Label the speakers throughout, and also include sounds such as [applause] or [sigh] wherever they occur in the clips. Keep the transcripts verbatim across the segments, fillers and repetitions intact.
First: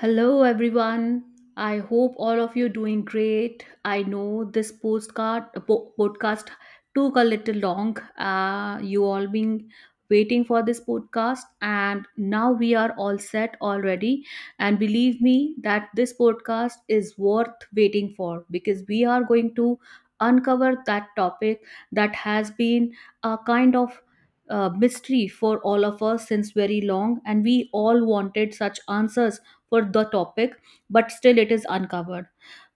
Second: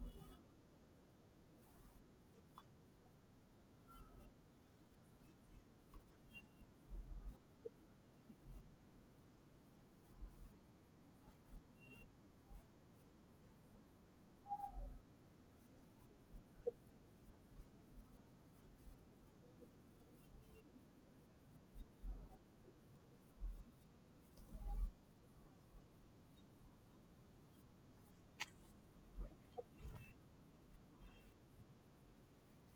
Speaker 1: Hello everyone. I hope all of you doing great. I know this postcard po- podcast took a little long. Uh, you all been waiting for this podcast and now we are all set already and believe me that this podcast is worth waiting for because we are going to uncover that topic that has been a kind of uh, mystery for all of us since very long and we all wanted such answers for the topic, but still it is uncovered.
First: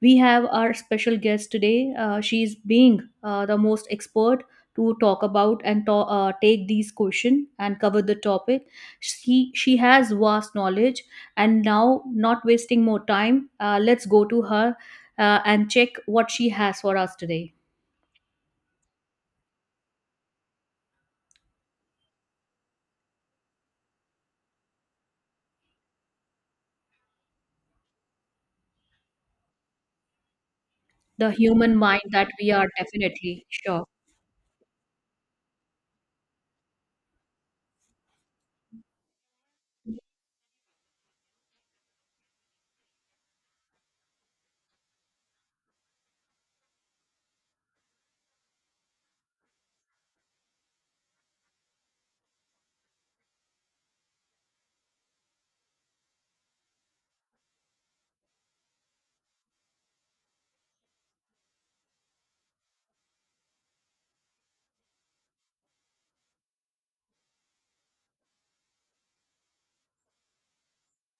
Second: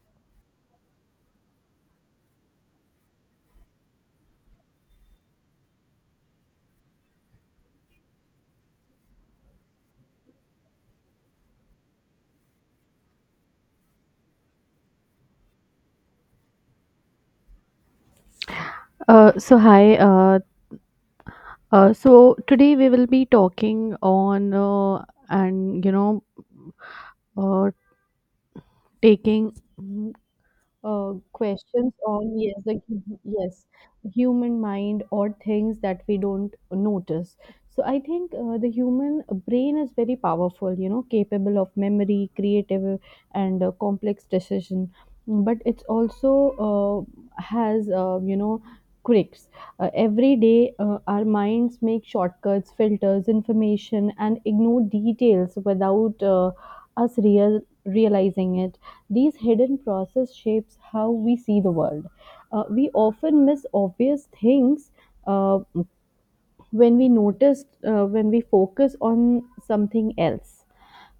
Speaker 1: We have our special guest today. Uh, she is being uh, the most expert to talk about and to- uh, take these questions and cover the topic. She she has vast knowledge, and now not wasting more time, uh, let's go to her uh, and check what she has for us today.
Speaker 2: Uh, so hi. Uh, uh, so today we will be talking on uh, and you know uh, taking uh,
Speaker 1: The human
Speaker 2: questions
Speaker 1: mind that
Speaker 2: on
Speaker 1: we
Speaker 2: yes
Speaker 1: are
Speaker 2: the
Speaker 1: definitely
Speaker 2: yes
Speaker 1: sure.
Speaker 2: human mind or things that we don't notice. So i think uh, the human brain is very powerful, you know, capable of memory, creative, and uh, complex decision, but it's also uh, has, uh, you know quirks. Uh, every day uh, our minds make shortcuts, filters information, and ignore details without uh, us real realizing it. These hidden process shapes how we see the world. Uh, we often miss obvious things uh, when we notice uh, when we focus on something else.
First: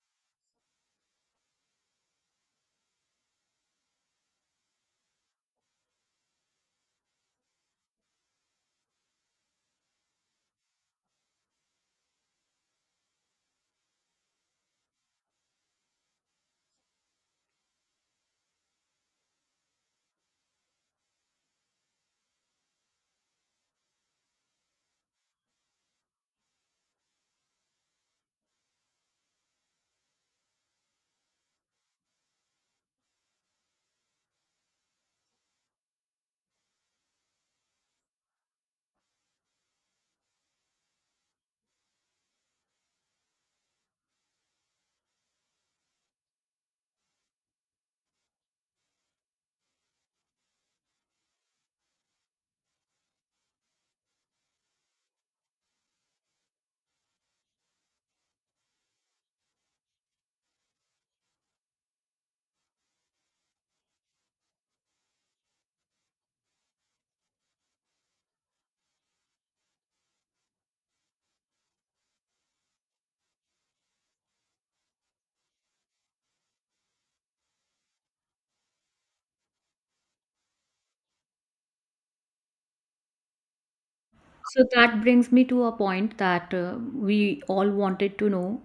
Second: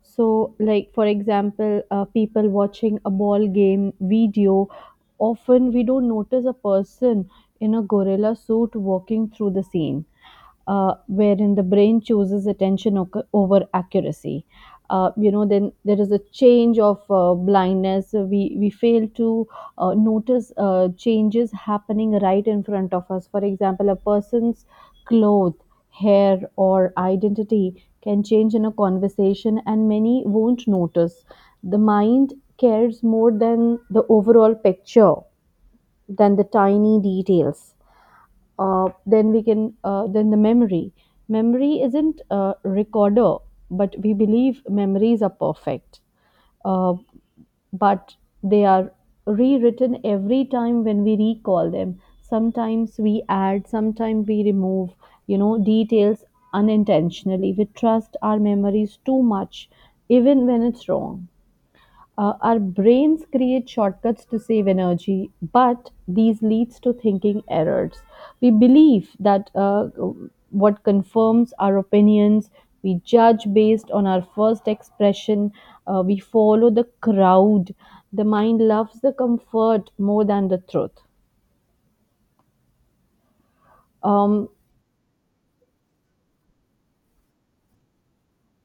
Speaker 2: So, like for example, uh, people watching a ball game video, often we don't notice a person in a gorilla suit walking through the scene, uh, wherein the brain chooses attention oc- over accuracy. Uh, you know, then there is a change of uh, blindness. Uh, We we fail to uh, notice uh, changes happening right in front of us. For example, a person's clothes, hair, or identity can change in a conversation, and many won't notice. The mind cares more than the overall picture than the tiny details. Uh, then we can uh, Then the memory memory isn't a recorder, but we believe memories are perfect. Uh, but they are rewritten every time when we recall them. Sometimes we add, sometimes we remove, you know, details unintentionally. We trust our memories too much even when it's wrong. Uh, our brains create shortcuts to save energy, but these leads to thinking errors. We believe that uh, what confirms our opinions, we judge based on our first expression, uh, we follow the crowd. The mind loves the comfort more than the truth. Um,
Speaker 1: So that brings me to a point that uh, we all wanted to know.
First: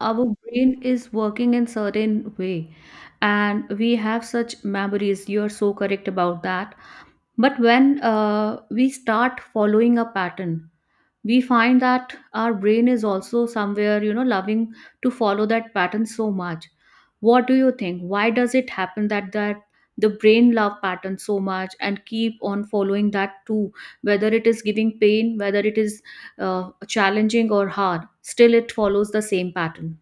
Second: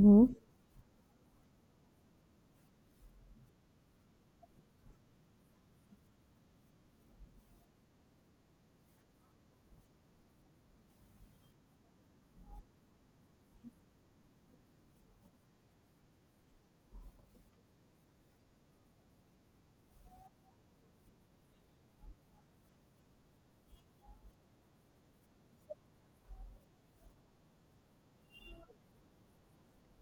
Speaker 1: Our brain is working in certain way, and we have such memories. You are so correct about that. But when uh, we start following a pattern, we find that our brain is also somewhere, you know, loving to follow that pattern so much. What do you think, why does it happen that that the brain love pattern so much and keep on following that too, whether it is giving pain, whether it is uh, challenging or hard, still it follows the same pattern?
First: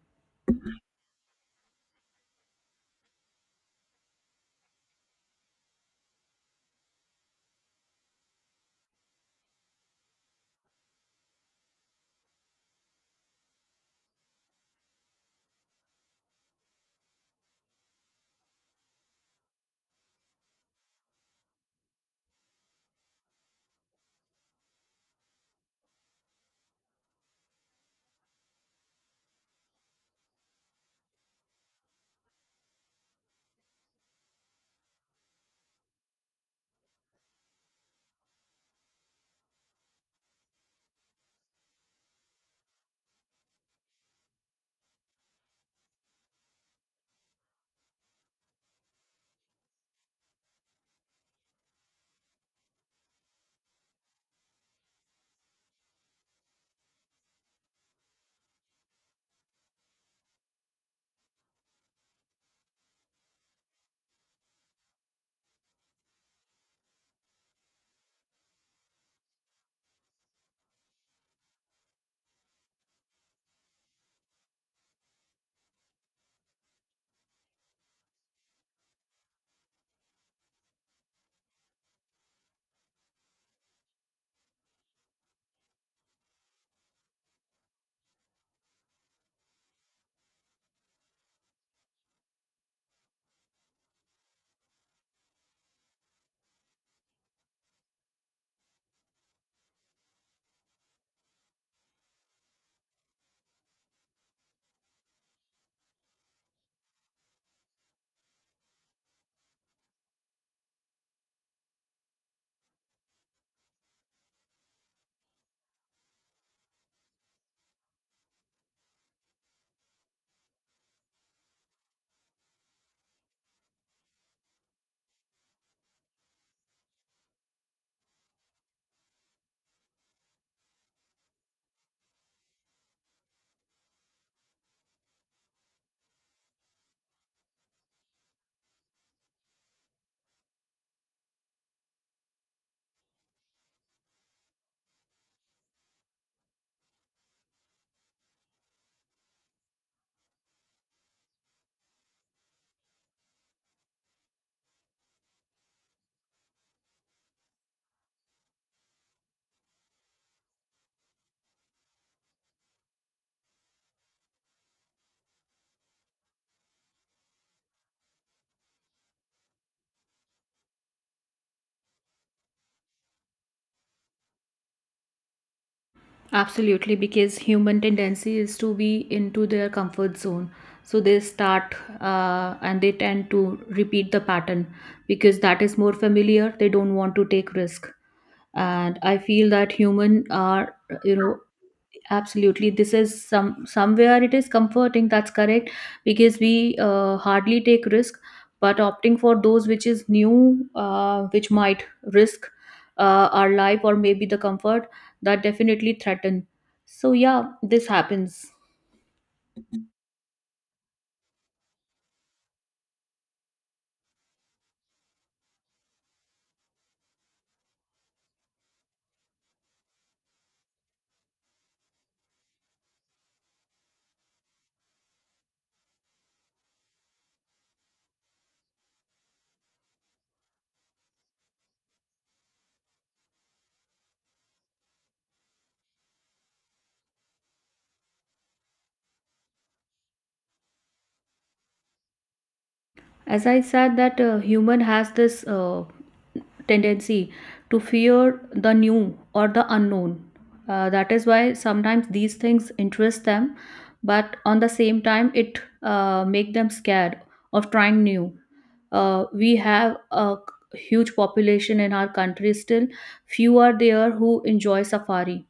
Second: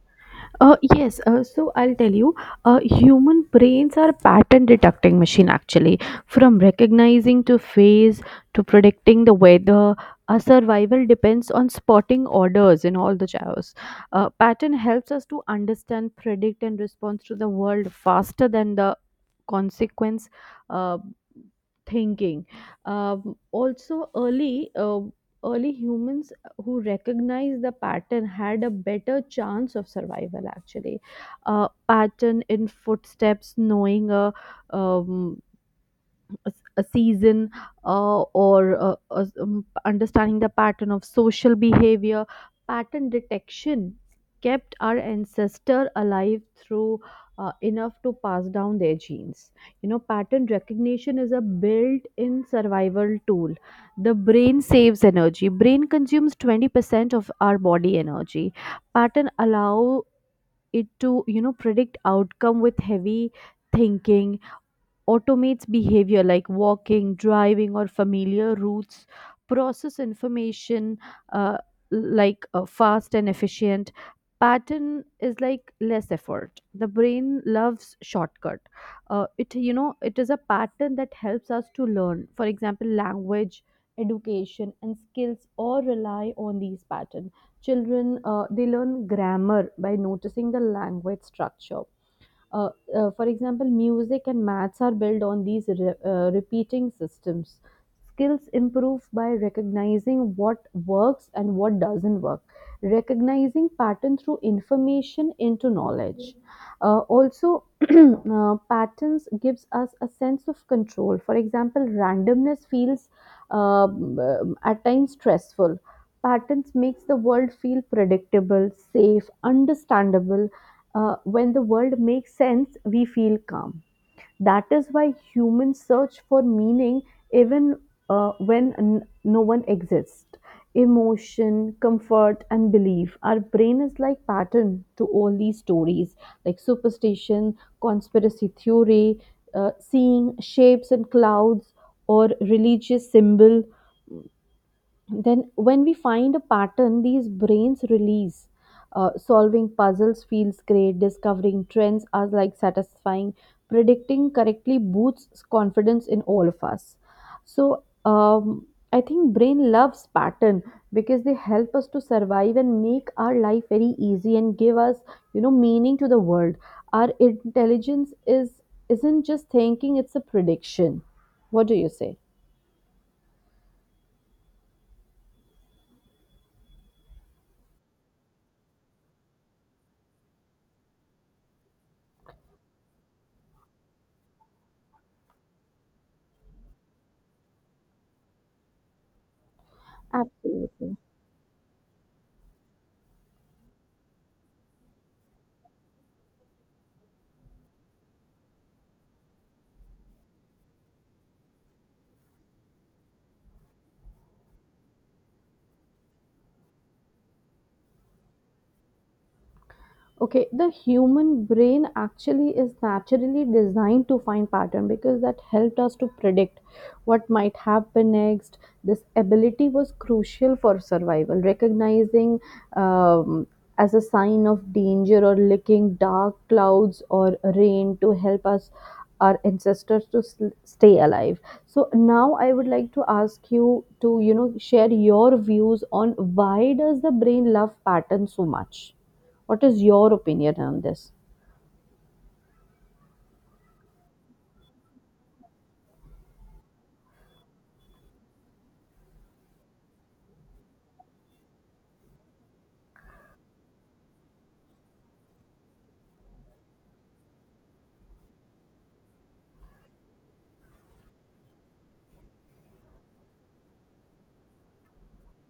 Speaker 2: Uh, yes, uh, so I'll tell you, uh, human brains are pattern detecting machine actually. From recognizing to phase to predicting the weather, our survival depends on spotting orders in all the chaos. Uh, pattern helps us to understand, predict, and respond to the world faster than the consequence uh, thinking. Um, also, early uh, early humans who recognized the pattern had a better chance of survival. Actually, a pattern in footsteps, knowing a um, a, s- a season, uh, or uh, uh, um, understanding the pattern of social behavior. Pattern detection kept our ancestor alive through, uh, enough to pass down their genes. You know, pattern recognition is a built-in survival tool. The brain saves energy, brain consumes twenty percent of our body energy. Pattern allow it to, you know, predict outcome with heavy thinking, automates behavior like walking, driving, or familiar routes, process information, uh, like uh, fast and efficient. Pattern is like less effort. The brain loves shortcut. Uh, it you know it is a pattern that helps us to learn. For example, language, education, and skills all rely on these patterns. Children, uh, they learn grammar by noticing the language structure. uh, uh, for example, music and maths are built on these re- uh, repeating systems. Skills improve by recognizing what works and what doesn't work, recognizing pattern through information into knowledge. Uh, also, [clears throat] uh, patterns gives us a sense of control. For example, randomness feels, um, um, at times, stressful. Patterns makes the world feel predictable, safe, understandable. Uh, when the world makes sense, we feel calm. That is why humans search for meaning even uh, when n- no one exists. Emotion, comfort, and belief. Our brain is like pattern to all these stories, like superstition, conspiracy theory, uh, seeing shapes and clouds, or religious symbol. Then when we find a pattern, these brains release. Uh, solving puzzles feels great, discovering trends are like satisfying, predicting correctly boosts confidence in all of us. So um, i think brain loves pattern because they help us to survive and make our life very easy and give us, you know, meaning to the world. Our intelligence is isn't just thinking, it's a prediction. What do you say?
Speaker 1: Absolutely, because human tendency is to be into their comfort zone. So they start uh, and they tend to repeat the pattern because that is more familiar. They don't want to take risk. And I feel that human are,
Speaker 2: Absolutely.
Speaker 1: you know, absolutely this is some somewhere it is comforting, that's correct, because we uh, hardly take risk, but opting for those which is new, uh, which might risk uh, our life or maybe the comfort, that definitely threaten. So yeah, this happens.
Speaker 2: Okay, the human brain actually is naturally designed to find pattern because that helped us to predict what might happen next. This ability was crucial for survival. Recognizing, um, as a sign of danger, or licking dark clouds or rain to help us, our ancestors to sl- stay alive. So now I would like to ask you to, you know, share your views on why does the brain love patterns so much? What is your opinion on this?
Speaker 1: As I said that uh, human has this uh, tendency to fear the new or the unknown. Uh, that is why sometimes these things interest them, but on the same time, it uh, make them scared of trying new. Uh, we have a huge population in our country still. Few are there who enjoy safari.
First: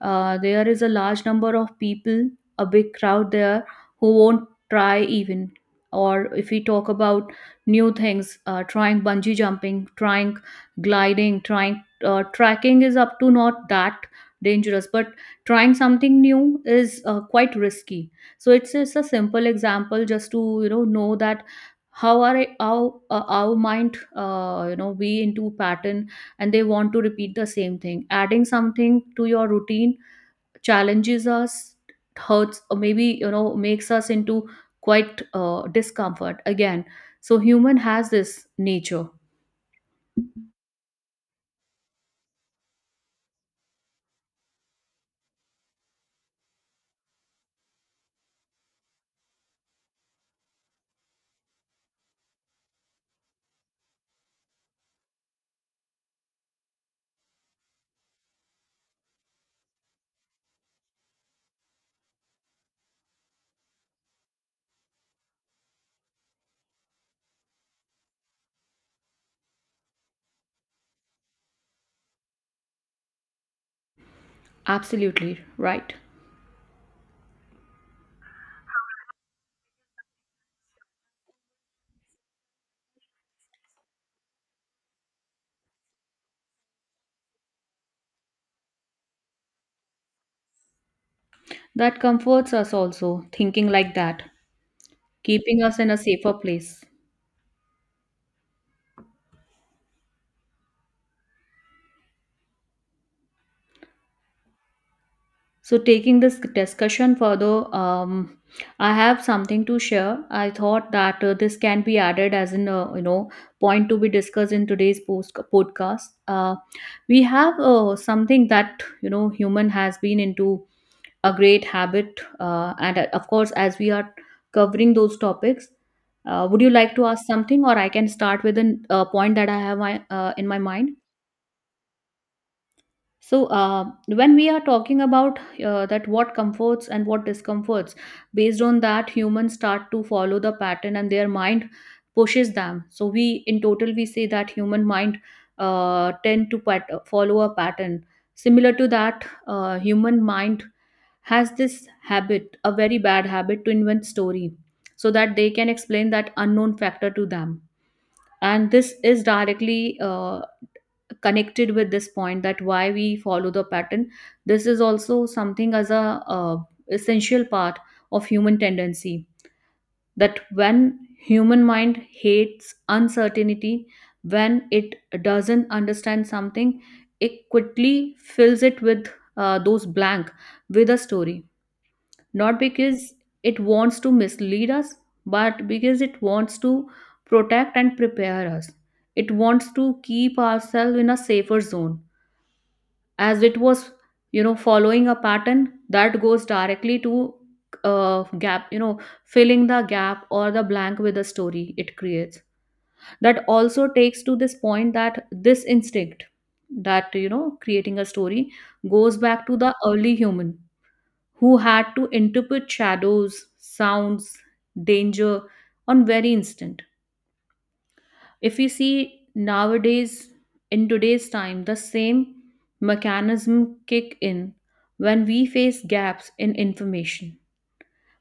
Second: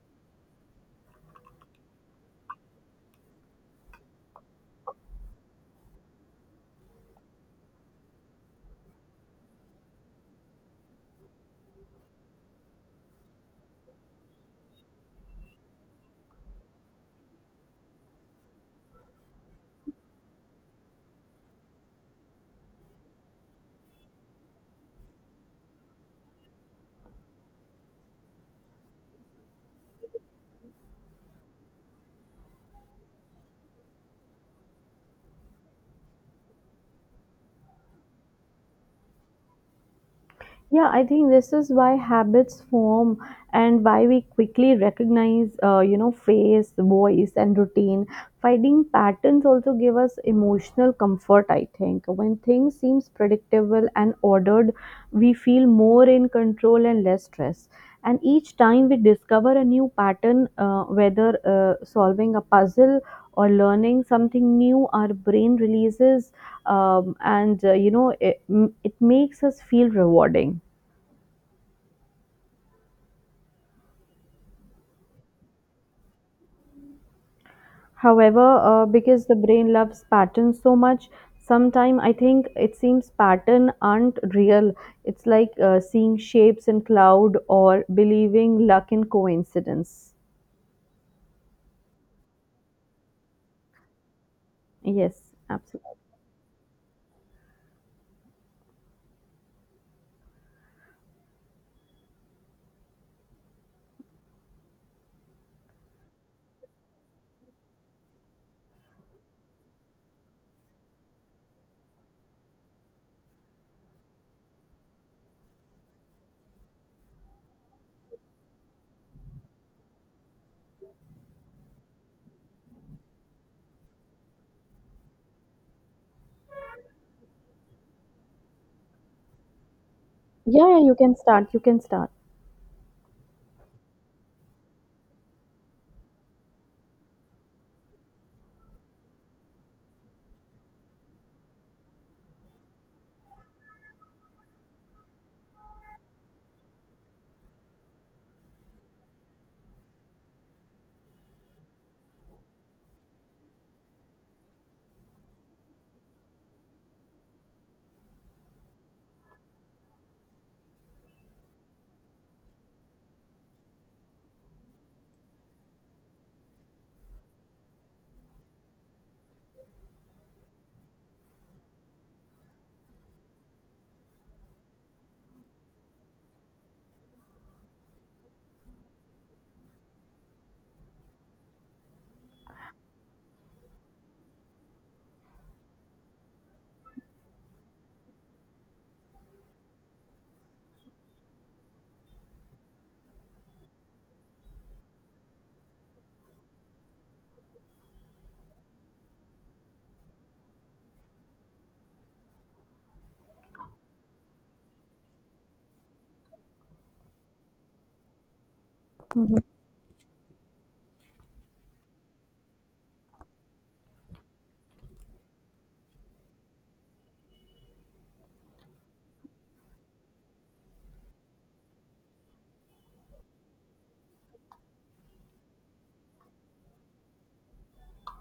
Speaker 1: Uh, there is a large number of people, a big crowd there who won't try even. Or if we talk about new things, uh, trying bungee jumping, trying gliding, trying uh, tracking is up to not that dangerous, but trying something new is uh, quite risky. So it's just a simple example just to, you know know that how are it- how uh, our mind, uh, you know, we into pattern and they want to repeat the same thing. Adding something to your routine challenges us, hurts, or maybe, you know, makes us into quite uh, discomfort again. So human has this nature.
Speaker 2: Yeah, I think this is why habits form and why we quickly recognize, uh, you know, face, voice, and routine. Finding patterns also give us emotional comfort, I think. When things seems predictable and ordered, we feel more in control and less stress. And each time we discover a new pattern, uh, whether uh, solving a puzzle or learning something new, our brain releases, um, and uh, you know, it, it makes us feel rewarding.
Speaker 1: Absolutely right.
Speaker 2: However, uh, because the brain loves patterns so much, sometimes I think it seems pattern aren't real. It's like uh, seeing shapes in cloud or believing luck in coincidence.
Speaker 1: That comforts us also, thinking like that,
Speaker 2: Yes,
Speaker 1: keeping us in
Speaker 2: absolutely.
Speaker 1: a safer place. So, taking this discussion further, um, I have something to share. I thought that uh, this can be added as in a, you know, point to be discussed in today's post podcast. Uh, we have uh, something that, you know, human has been into a great habit, uh, and uh, of course, as we are covering those topics, uh, would you like to ask something, or I can start with a uh, point that I have my, uh, in my
Speaker 2: Yeah, yeah, you
Speaker 1: mind?
Speaker 2: can start. You can start.
Speaker 1: So, uh, when we are talking about uh, that what comforts and what discomforts, based on that, humans start to follow the pattern and their mind pushes them. So, we in total we say that human mind uh, tend to pat- follow a pattern. Similar to that, uh, human mind has this habit, a very bad habit, to invent story so that they can explain that unknown factor to them. And this is directly uh, connected with this point that why we follow the pattern. This is also something as a uh, essential part of human tendency, that when human mind hates uncertainty, when it doesn't understand something, it quickly fills it with uh, those blank with a story, not because it wants to mislead us, but because it wants to protect and prepare us. It wants to keep ourselves in a safer zone. As it was, you know, following a pattern that goes directly to uh, gap, you know, filling the gap or the blank with a story it creates, that also takes to this point that this instinct, that, you know, creating a story goes back to the early human who had to interpret shadows, sounds, danger on very instant. If you see nowadays, in today's time, the same mechanism kick in when we face gaps in information.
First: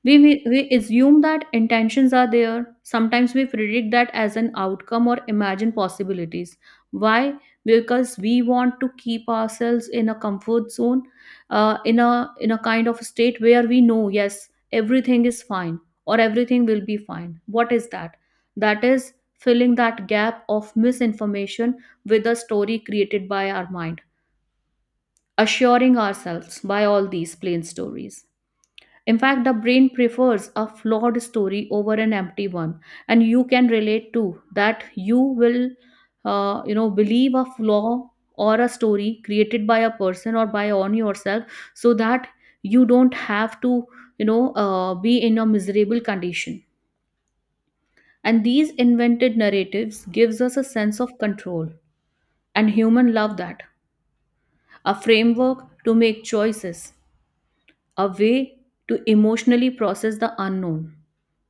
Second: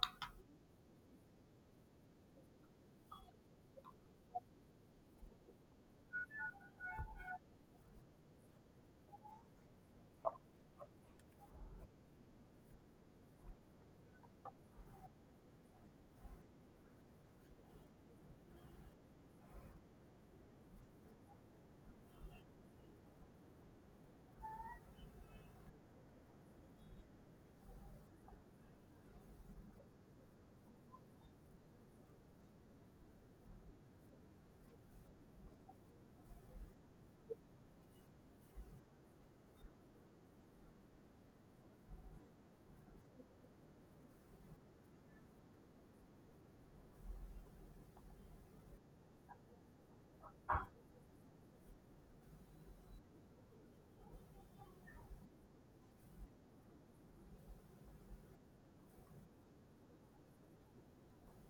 Speaker 1: We, we, we assume that intentions are there. Sometimes we predict that as an outcome or imagine possibilities. Why? Because we want to keep ourselves in a comfort zone, uh, in a in a kind of state where we know, yes, everything is fine or everything will be fine. What is that? That is filling that gap of misinformation with a story created by our mind, assuring ourselves by all these plain stories. In fact, the brain prefers a flawed story over an empty one, and you can relate to that. You will, uh, you know, believe a flaw or a story created by a person or by on yourself, so that you don't have to, you know, uh, be in a miserable condition. And these invented narratives gives us a sense of control, and human love that, a framework to make choices, a way to emotionally process the unknown.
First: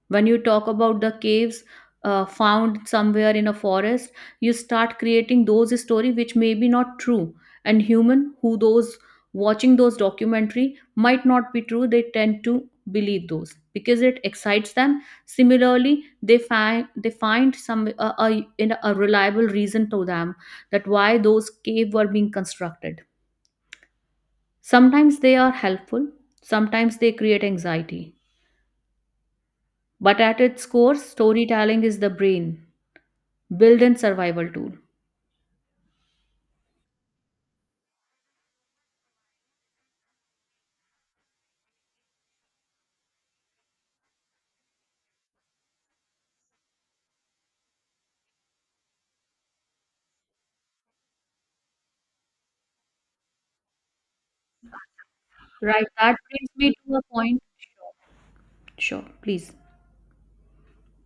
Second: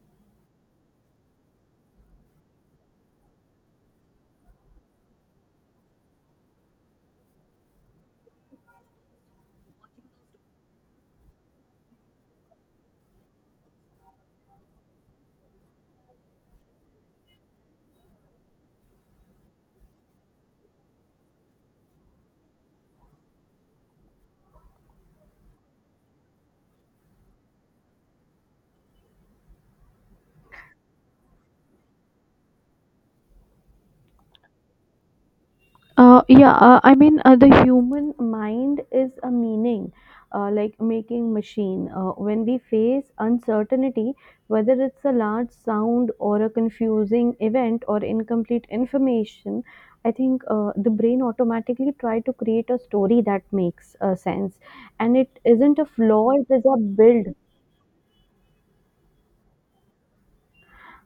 Speaker 1: When you talk about the caves uh, found somewhere in a forest, you start creating those story which may be not true, and human who those watching those documentary might not be true, they tend to believe those because it excites them. Similarly, they find they find some, uh, a, in a reliable reason to them that why those cave were being constructed. Sometimes they are helpful, sometimes they create anxiety, but at its core, storytelling is the brain built-in survival tool.
Speaker 2: Uh, yeah, uh, I mean, uh, the human mind is a meaning, uh, like making machine. Uh, when we face uncertainty, whether it's a large sound or a confusing event or incomplete information, I think uh, the brain automatically try to create a story that makes uh, sense. And it isn't
Speaker 1: Right,
Speaker 2: a
Speaker 1: that
Speaker 2: flaw, it
Speaker 1: brings
Speaker 2: is
Speaker 1: me
Speaker 2: a
Speaker 1: to a
Speaker 2: build.
Speaker 1: point. Sure, sure, please.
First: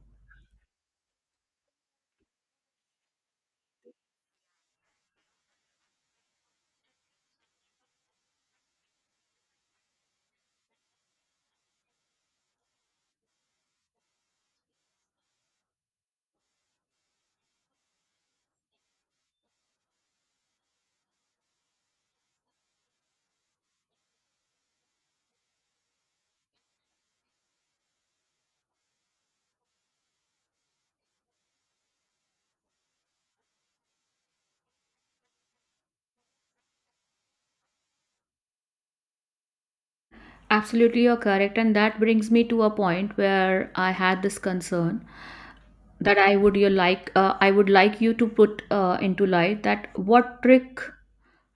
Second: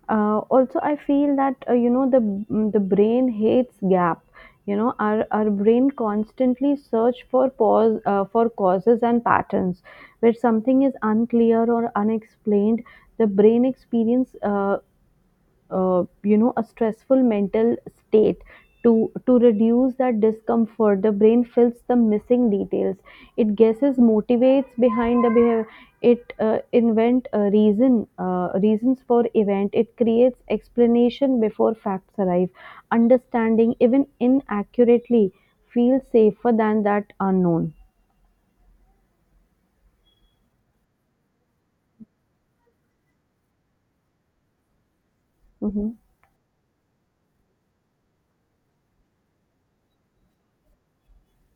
Speaker 2: uh, Also, i feel that, uh, you know the mm, the brain hates gap. You know, our our brain constantly search for pause, uh, for causes and patterns where something is unclear or unexplained. The brain experience, uh, uh, you know, a stressful mental state. to to reduce that discomfort, the brain fills the missing details. It guesses motivates behind the behavior. It uh, invent a reason, uh, reasons for event. It creates explanation before facts arrive. Understanding, even inaccurately, feels safer than that unknown.
Speaker 1: Absolutely, you're correct. And that brings me to a point where I had this concern
Speaker 2: Mhm.
Speaker 1: that I would you like uh, I would like you to put uh, into light that what trick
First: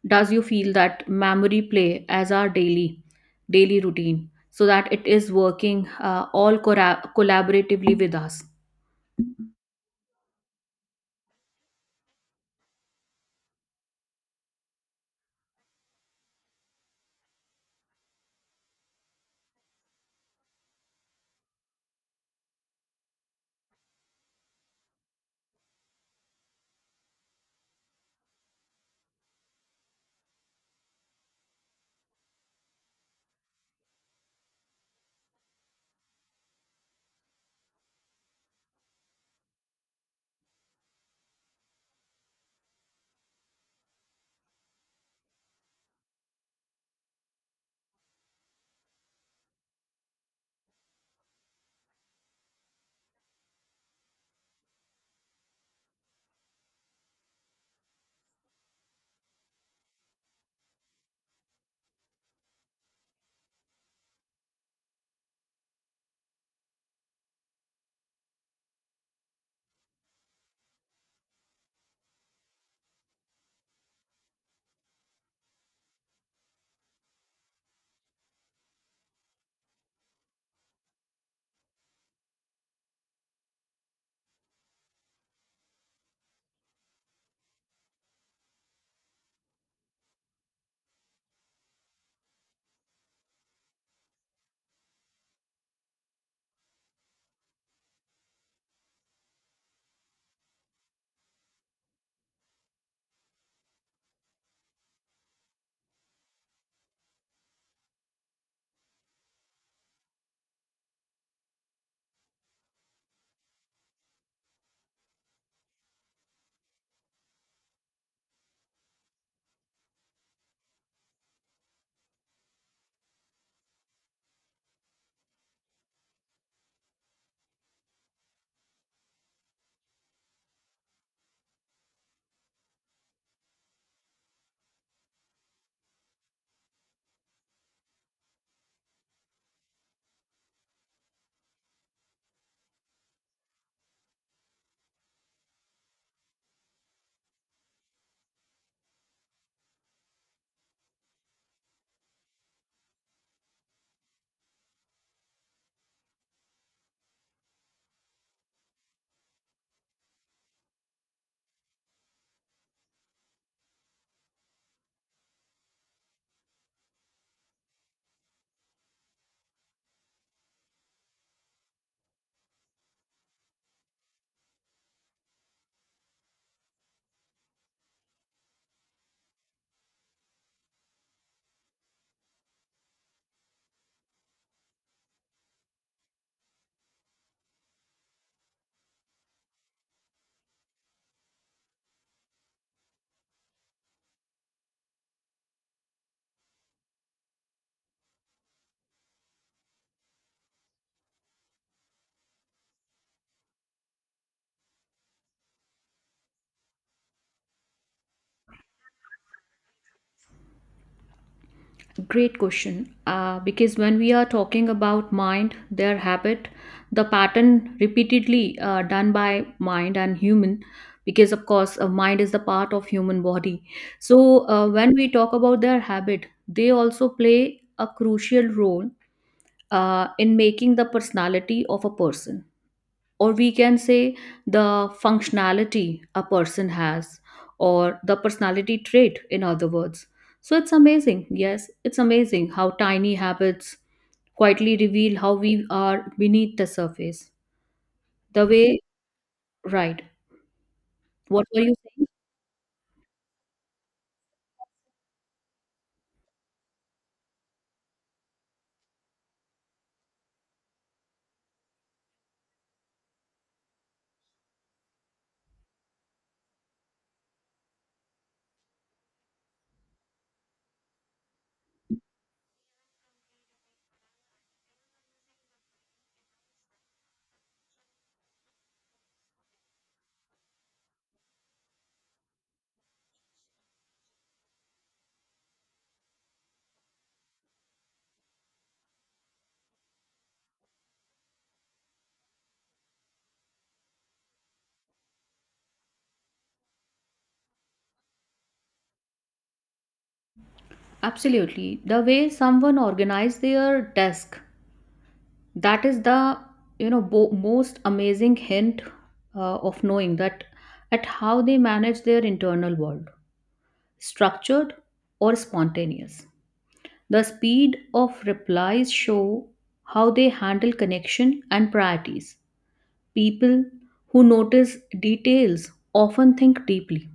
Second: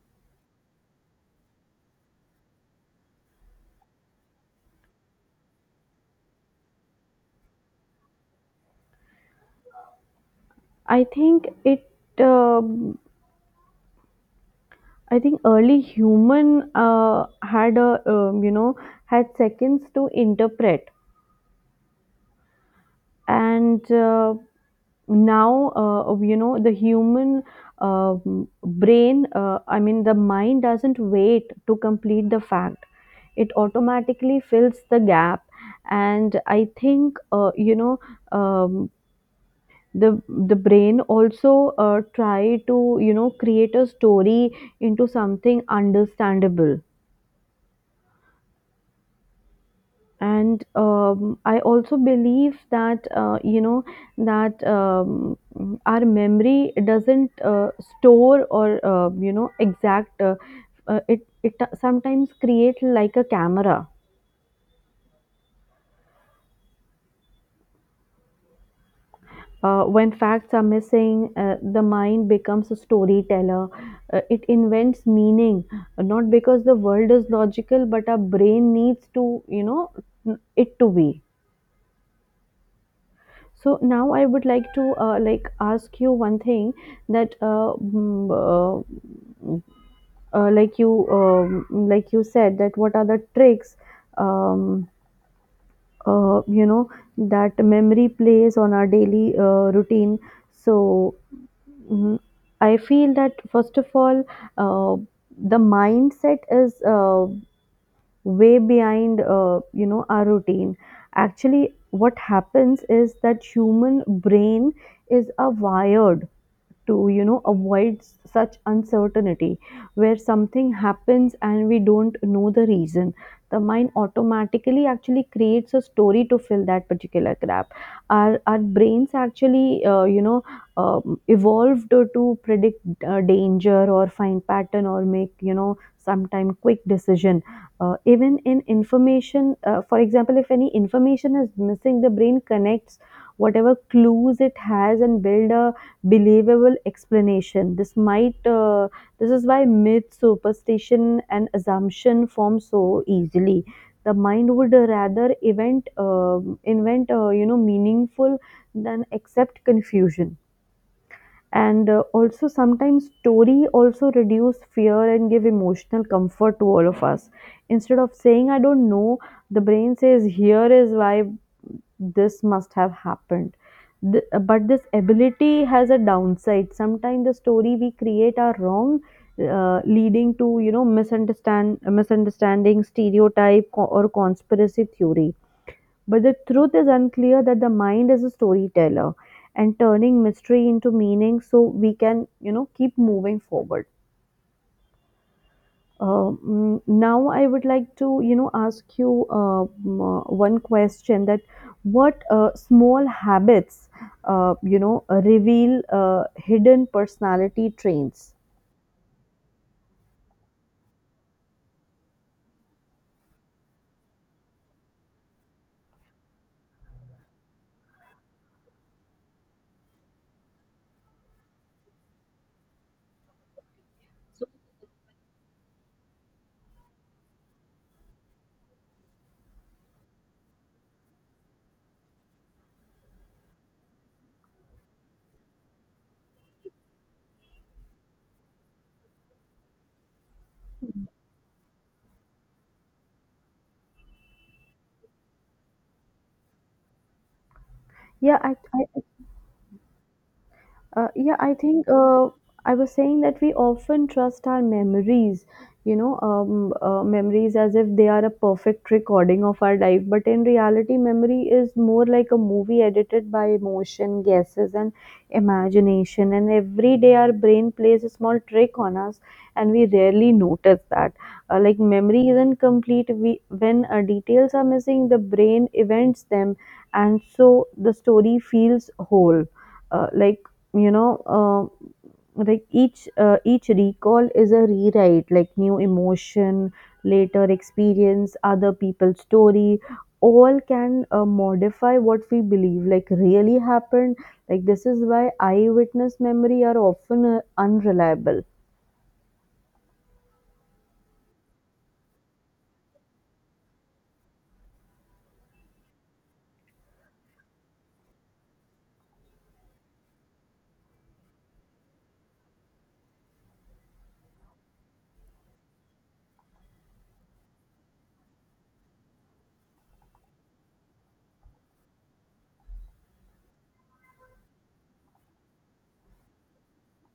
Speaker 1: does you feel that memory play as our daily daily routine so that it is working uh, all corra- collaboratively with us.
Speaker 2: i think it, um I think early human uh, had a um, you know, had seconds to interpret, and uh, now uh, you know, the human, um brain. Uh, I mean, the mind doesn't wait to complete the fact; it automatically fills the gap. And I think, uh, you know um, the the brain also uh, try to, you know, create a story into something understandable. And um, i also believe that, uh, you know that um, our memory doesn't uh, store or, uh, you know exact uh, uh, it it sometimes create like a camera. Uh, when facts are missing, uh, the mind becomes a storyteller. Uh, it invents meaning. Uh, not because the world is logical, but our brain needs to, you know, it to be. So now I would like to uh, like ask you one thing that, uh, mm, uh, uh, like you um, like you said, that what are the tricks, um, uh, you know, that memory plays on our daily uh, routine. So, mm, I feel that first of all, uh, the mindset is, uh, way behind, uh, you know, our routine. Actually, what happens is that human brain is a wired to, you know, avoid s- such uncertainty where something happens and we don't know the reason. The mind automatically actually creates a story to fill that particular gap. Our our brains actually, uh, you know um, evolved to to predict uh, danger, or find pattern, or make, you know, sometime quick decision. Uh, even in information, uh, for example, if any information is missing, the brain connects whatever clues it has and build a believable explanation. This might, uh, this is why myth, superstition, and assumption form so easily. The mind would rather invent um invent uh, you know, meaningful than accept confusion. And uh, also sometimes story also reduce fear and give emotional comfort to all of us, instead of saying I don't know. The brain says here is why this must have happened. Th- but this ability has a downside. Sometimes the story we create are wrong, uh, leading to, you know, misunderstand misunderstanding, stereotype, co- or conspiracy theory. But the truth is unclear that the mind is a storyteller, and turning mystery into meaning so we can, you know, keep moving forward. Uh, mm, now I would like to, you know, ask you uh, mm, uh, one question, that what uh, small habits, uh, you know, uh, reveal uh, hidden personality traits?
Speaker 1: Great question. Uh, because when we are talking about mind, their habit, the pattern repeatedly uh, done by mind and human, because of course uh, mind is the part of human body. So uh, when we talk about their habit, they also play a crucial role uh, in making the personality of a person, or we can say the functionality a person has, or the personality trait, in other words. So it's amazing, yes, it's amazing how tiny habits quietly reveal how we are beneath the surface,
Speaker 2: Yeah,
Speaker 1: the
Speaker 2: I,
Speaker 1: way. Right,
Speaker 2: Uh, yeah,
Speaker 1: what
Speaker 2: I
Speaker 1: were you
Speaker 2: think,
Speaker 1: saying?
Speaker 2: uh, I was saying that we often trust our memories, you know, um, uh, memories as if they are a perfect recording of our life. But in reality, memory is more like a movie edited by emotion, guesses, and imagination. And every day, our brain plays a small trick on us, and we rarely notice that. Uh, like, memory isn't complete. We, when uh, details are missing, the brain events them, and so the story feels whole. uh, like you know uh, like each uh, each recall is a rewrite, like new emotion, later experience, other people's story, all can uh, modify what we believe like really happened. Like this is why eyewitness memory are often uh, unreliable.
Speaker 1: Absolutely, the way someone organized their desk, that is the, you know, bo- most amazing hint uh, of knowing that at how they manage their internal world, structured or spontaneous. The speed of replies show how they handle connection and priorities. People who notice details often think deeply.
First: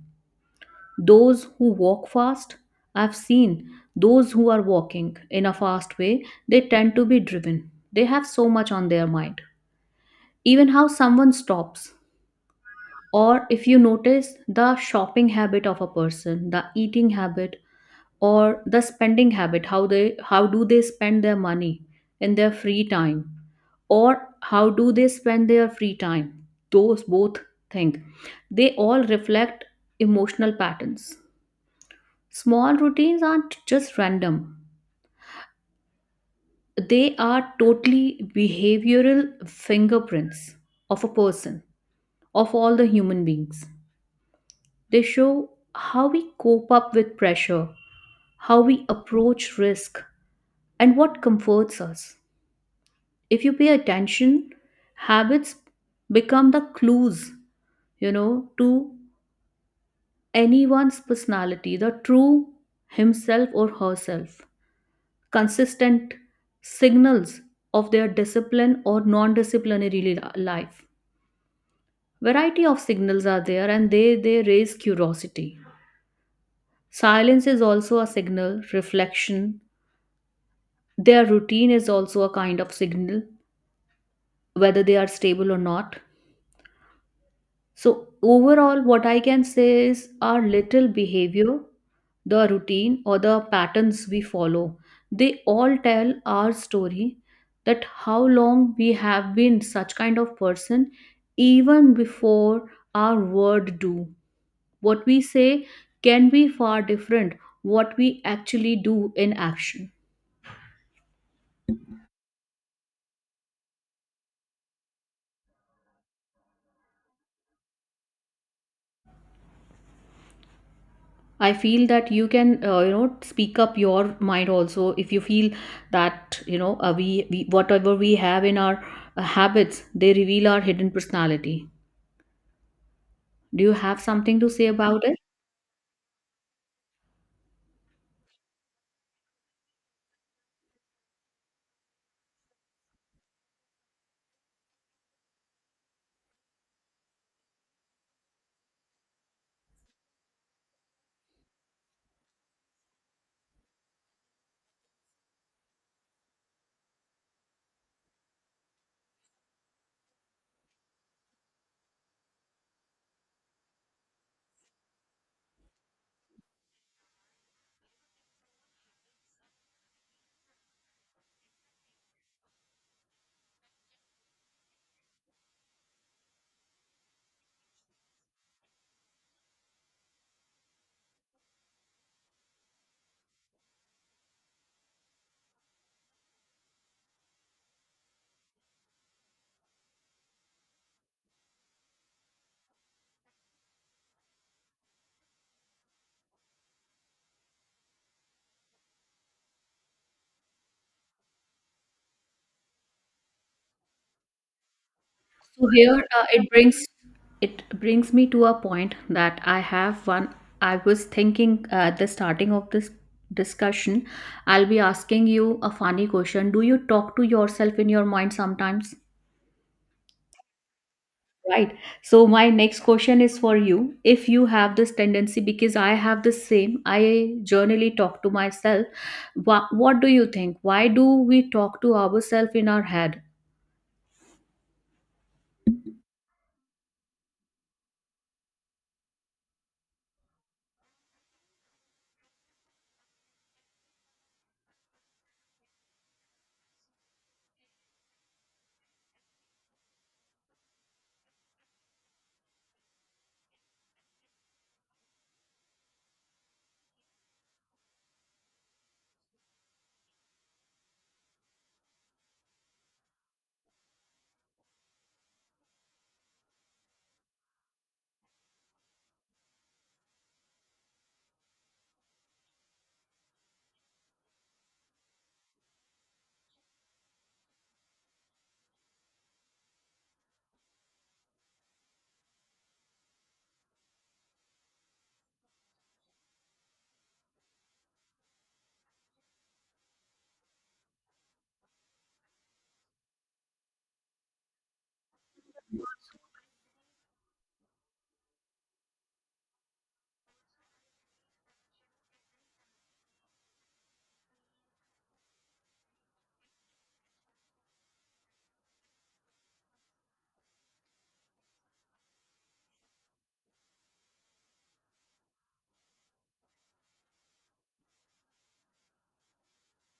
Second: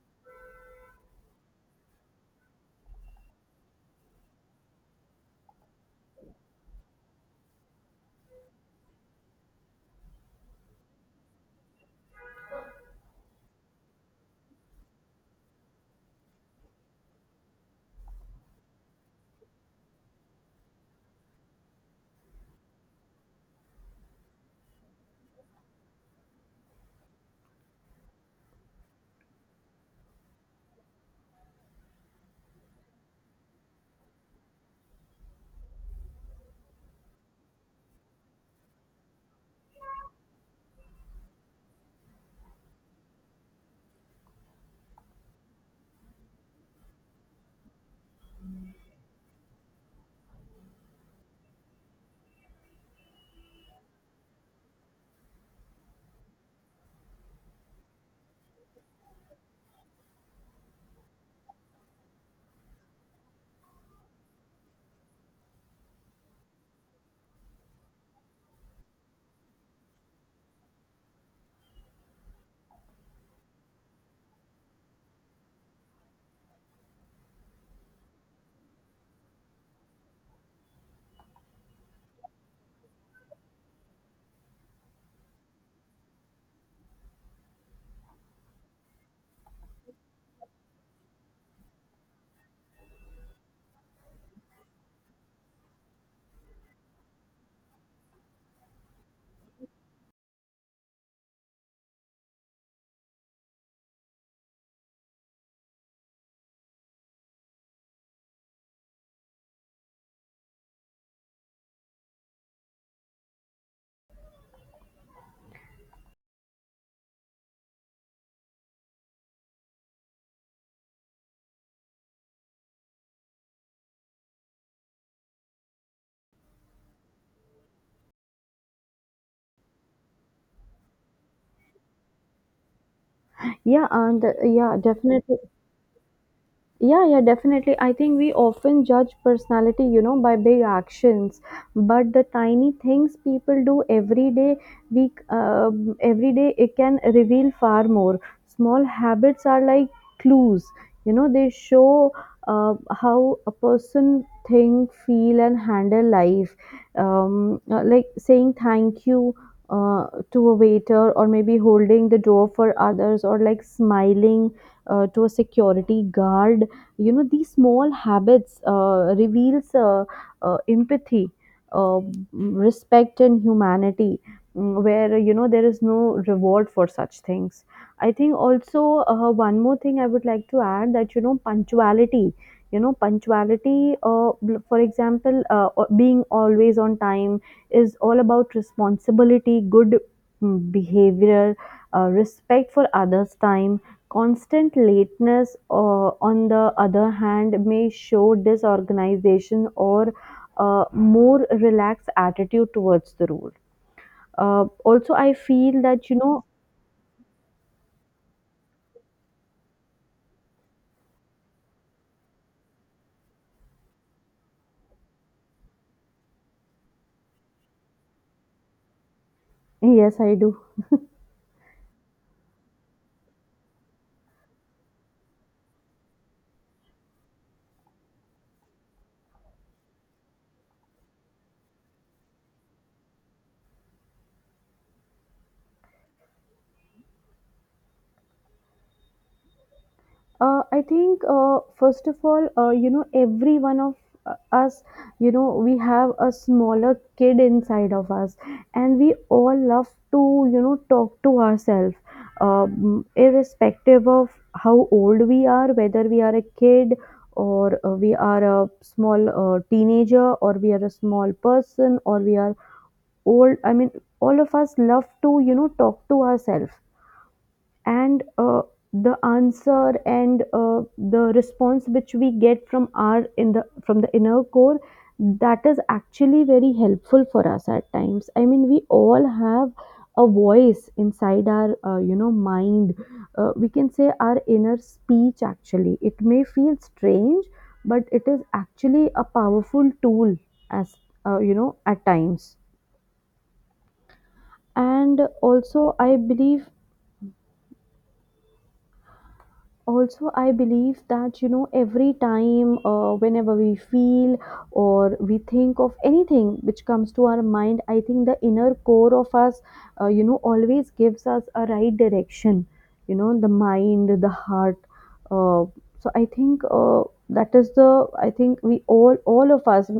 Speaker 1: Those who walk fast, I've seen those who are walking in a fast way, they tend to be driven. They have so much on their mind. Even how someone stops, or if you notice the shopping habit of a person, the eating habit, or the spending habit, how they how do they spend their money in their free time, or how do they spend their free time, those both things, they all reflect emotional patterns. Small routines aren't just random, they are totally behavioral fingerprints of a person, of all the human beings. They show how we cope up with pressure, how we approach risk, and what comforts us. If you pay attention, habits become the clues, you know, to anyone's personality, the true himself or herself. Consistent signals of their discipline or non-disciplinary li- life. Variety of signals are there, and they, they raise curiosity. Silence is also a signal, reflection. Their routine is also a kind of signal, whether they are stable or not. So, overall, what I can say is our little behavior, the routine, or the patterns we follow, they all tell our story, that how long we have been such kind of person, even before our word do. What we say can be far different what we actually do in action. I feel that you can, uh, you know, speak up your mind also if you feel that, you know, uh, we, we whatever we have in our uh, habits, they reveal our hidden personality. Do you
Speaker 2: yeah
Speaker 1: have
Speaker 2: and uh,
Speaker 1: something to say
Speaker 2: yeah
Speaker 1: about it?
Speaker 2: definitely Yeah, yeah, definitely. I think we often judge personality, you know, by big actions, but the tiny things people do every day, we uh, every day, it can reveal far more. Small habits are like clues, you know, they show uh, how a person think, feel, and handle life. Um, uh, like saying thank you. Uh, to a waiter, or maybe holding the door for others, or like smiling uh, to a security guard. You know, these small habits uh, reveals, uh, uh, empathy, uh, respect, and humanity. Mm, where, you know, there is no reward for such things. I think also, uh, one more thing I would like to add, that, you know, punctuality you know punctuality, uh, bl- for example, uh, o- being always on time is all about responsibility, good, mm, behavior, uh, respect for others time. Constant lateness, uh, on the other hand, may show disorganization or a more relaxed attitude towards the rule. Uh, also, I
Speaker 1: So
Speaker 2: feel
Speaker 1: here
Speaker 2: that, you
Speaker 1: uh,
Speaker 2: know,
Speaker 1: it brings it brings me to a point that I have one. I was thinking uh, at the starting of this discussion, I'll be asking you a funny question. Do you talk to yourself in your mind sometimes?
Speaker 2: yes, I do.
Speaker 1: Right. So my next question is for you. If you have this tendency, because I have the same, I generally talk to myself. What, what do you think? Why do we talk to ourselves in our head?
Speaker 2: Uh, I think, uh, first of all, uh, you know, every one of uh, us, you know, we have a smaller kid inside of us, and we all love to, you know, talk to ourselves, um, irrespective of how old we are, whether we are a kid or uh, we are a small uh, teenager, or we are a small person, or we are old. I mean, all of us love to, you know, talk to ourselves. And uh, the answer, and uh, the response which we get from our, in the, from the inner core, that is actually very helpful for us at times. I mean, we all have a voice inside our, uh, you know, mind. Uh, we can say our inner speech. Actually, it may feel strange, but it is actually a powerful tool as, uh, you know, at times. And also i believe, also i believe that, you know, every time, uh, whenever we feel or we think of anything which comes to our mind, I think the inner core of us, uh, you know, always gives us a right direction. You know, the mind, the heart, uh, so i think uh, that is the, I think we all, all of us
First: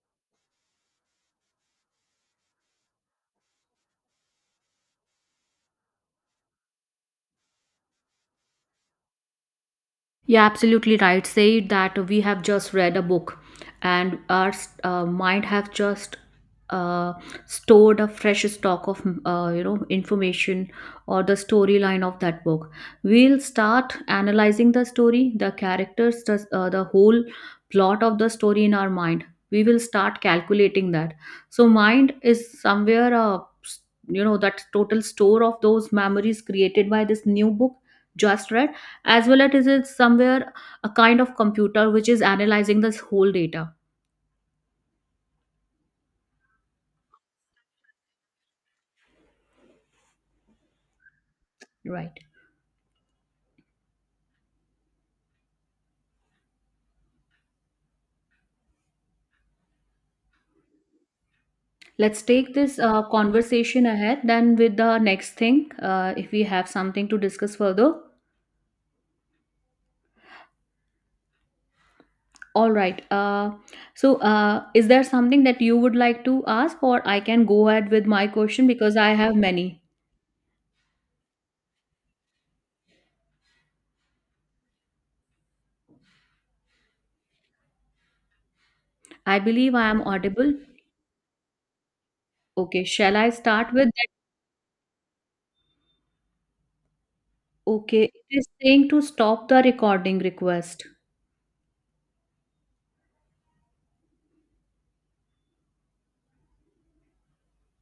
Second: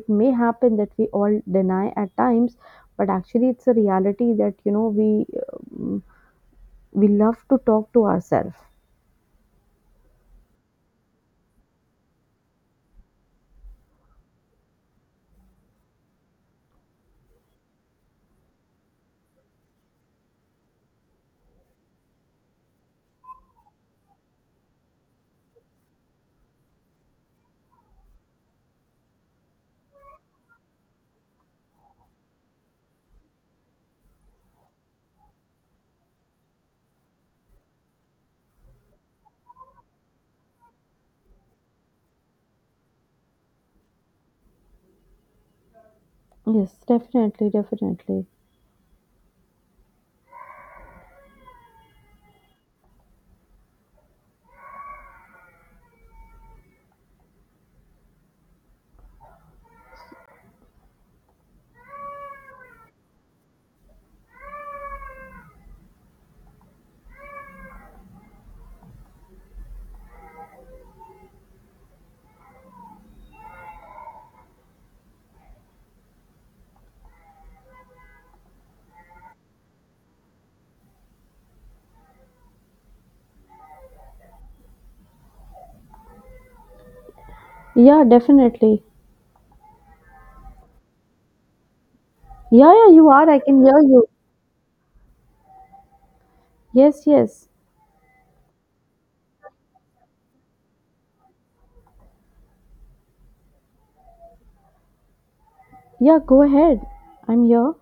Speaker 2: it may happen that we all deny at times, but actually it's a reality that, you know, we, um, we love to talk to ourselves.
Speaker 1: Yeah, absolutely right. Say it that we have just read a book and our uh, mind have just uh, stored a fresh stock of, uh, you know, information or the storyline of that book. We'll start analyzing the story, the characters, the, uh, the whole plot of the story in our mind. We will start calculating that. So mind is somewhere uh, s- you know, that total store of those memories created by this new book just read, as well as it is somewhere a kind of computer which is analyzing this whole data.
Speaker 2: Yes, definitely, definitely.
Speaker 1: Right. Let's take this uh, conversation ahead then with the next thing, uh, if we have something to discuss further. All right, uh, so uh, is there something that you would like to ask, or I can go ahead with my question, because I have many.
Speaker 2: Yeah, definitely.
Speaker 1: I believe I am audible.
Speaker 2: Yeah,
Speaker 1: Okay,
Speaker 2: yeah, you
Speaker 1: shall I
Speaker 2: are. I can
Speaker 1: start
Speaker 2: hear
Speaker 1: with
Speaker 2: you.
Speaker 1: that?
Speaker 2: Yes, yes.
Speaker 1: Okay, it is saying to stop the recording request.
Speaker 2: Yeah, go ahead. I'm here.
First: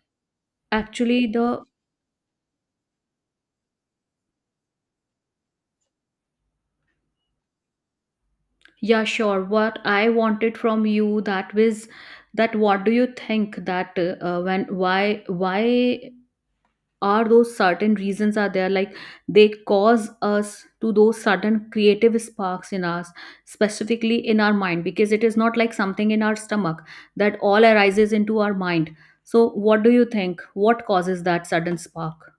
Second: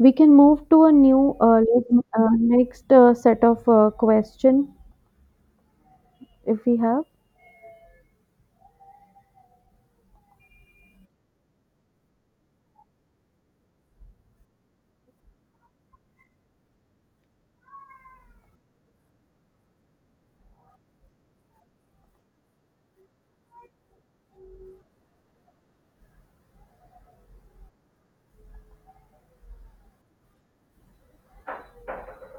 Speaker 2: We can move to a
Speaker 1: Actually,
Speaker 2: new, uh,
Speaker 1: the—
Speaker 2: like, uh, next uh, set of uh, question if we have.
Speaker 1: yeah, sure. What I wanted from you that was that what do you think that, uh, when why why are those certain reasons are there, like they cause us to those certain creative sparks in us, specifically in our mind, because it is not like something in our stomach that all arises into our mind. So what do you think? What causes that sudden spark?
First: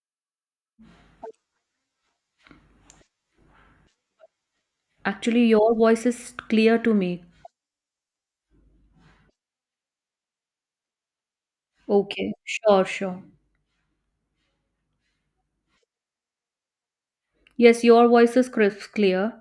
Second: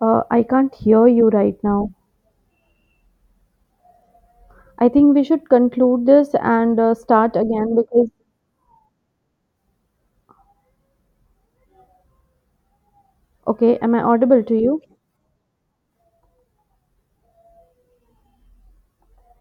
Speaker 2: Uh, I can't hear you right now. I think we
Speaker 1: Actually,
Speaker 2: should
Speaker 1: your voice
Speaker 2: conclude
Speaker 1: is
Speaker 2: this
Speaker 1: clear
Speaker 2: and
Speaker 1: to
Speaker 2: uh,
Speaker 1: me.
Speaker 2: start again because,
Speaker 1: Okay, sure, sure.
Speaker 2: okay, am I audible to you?
Speaker 1: Yes, your voice is crisp, clear.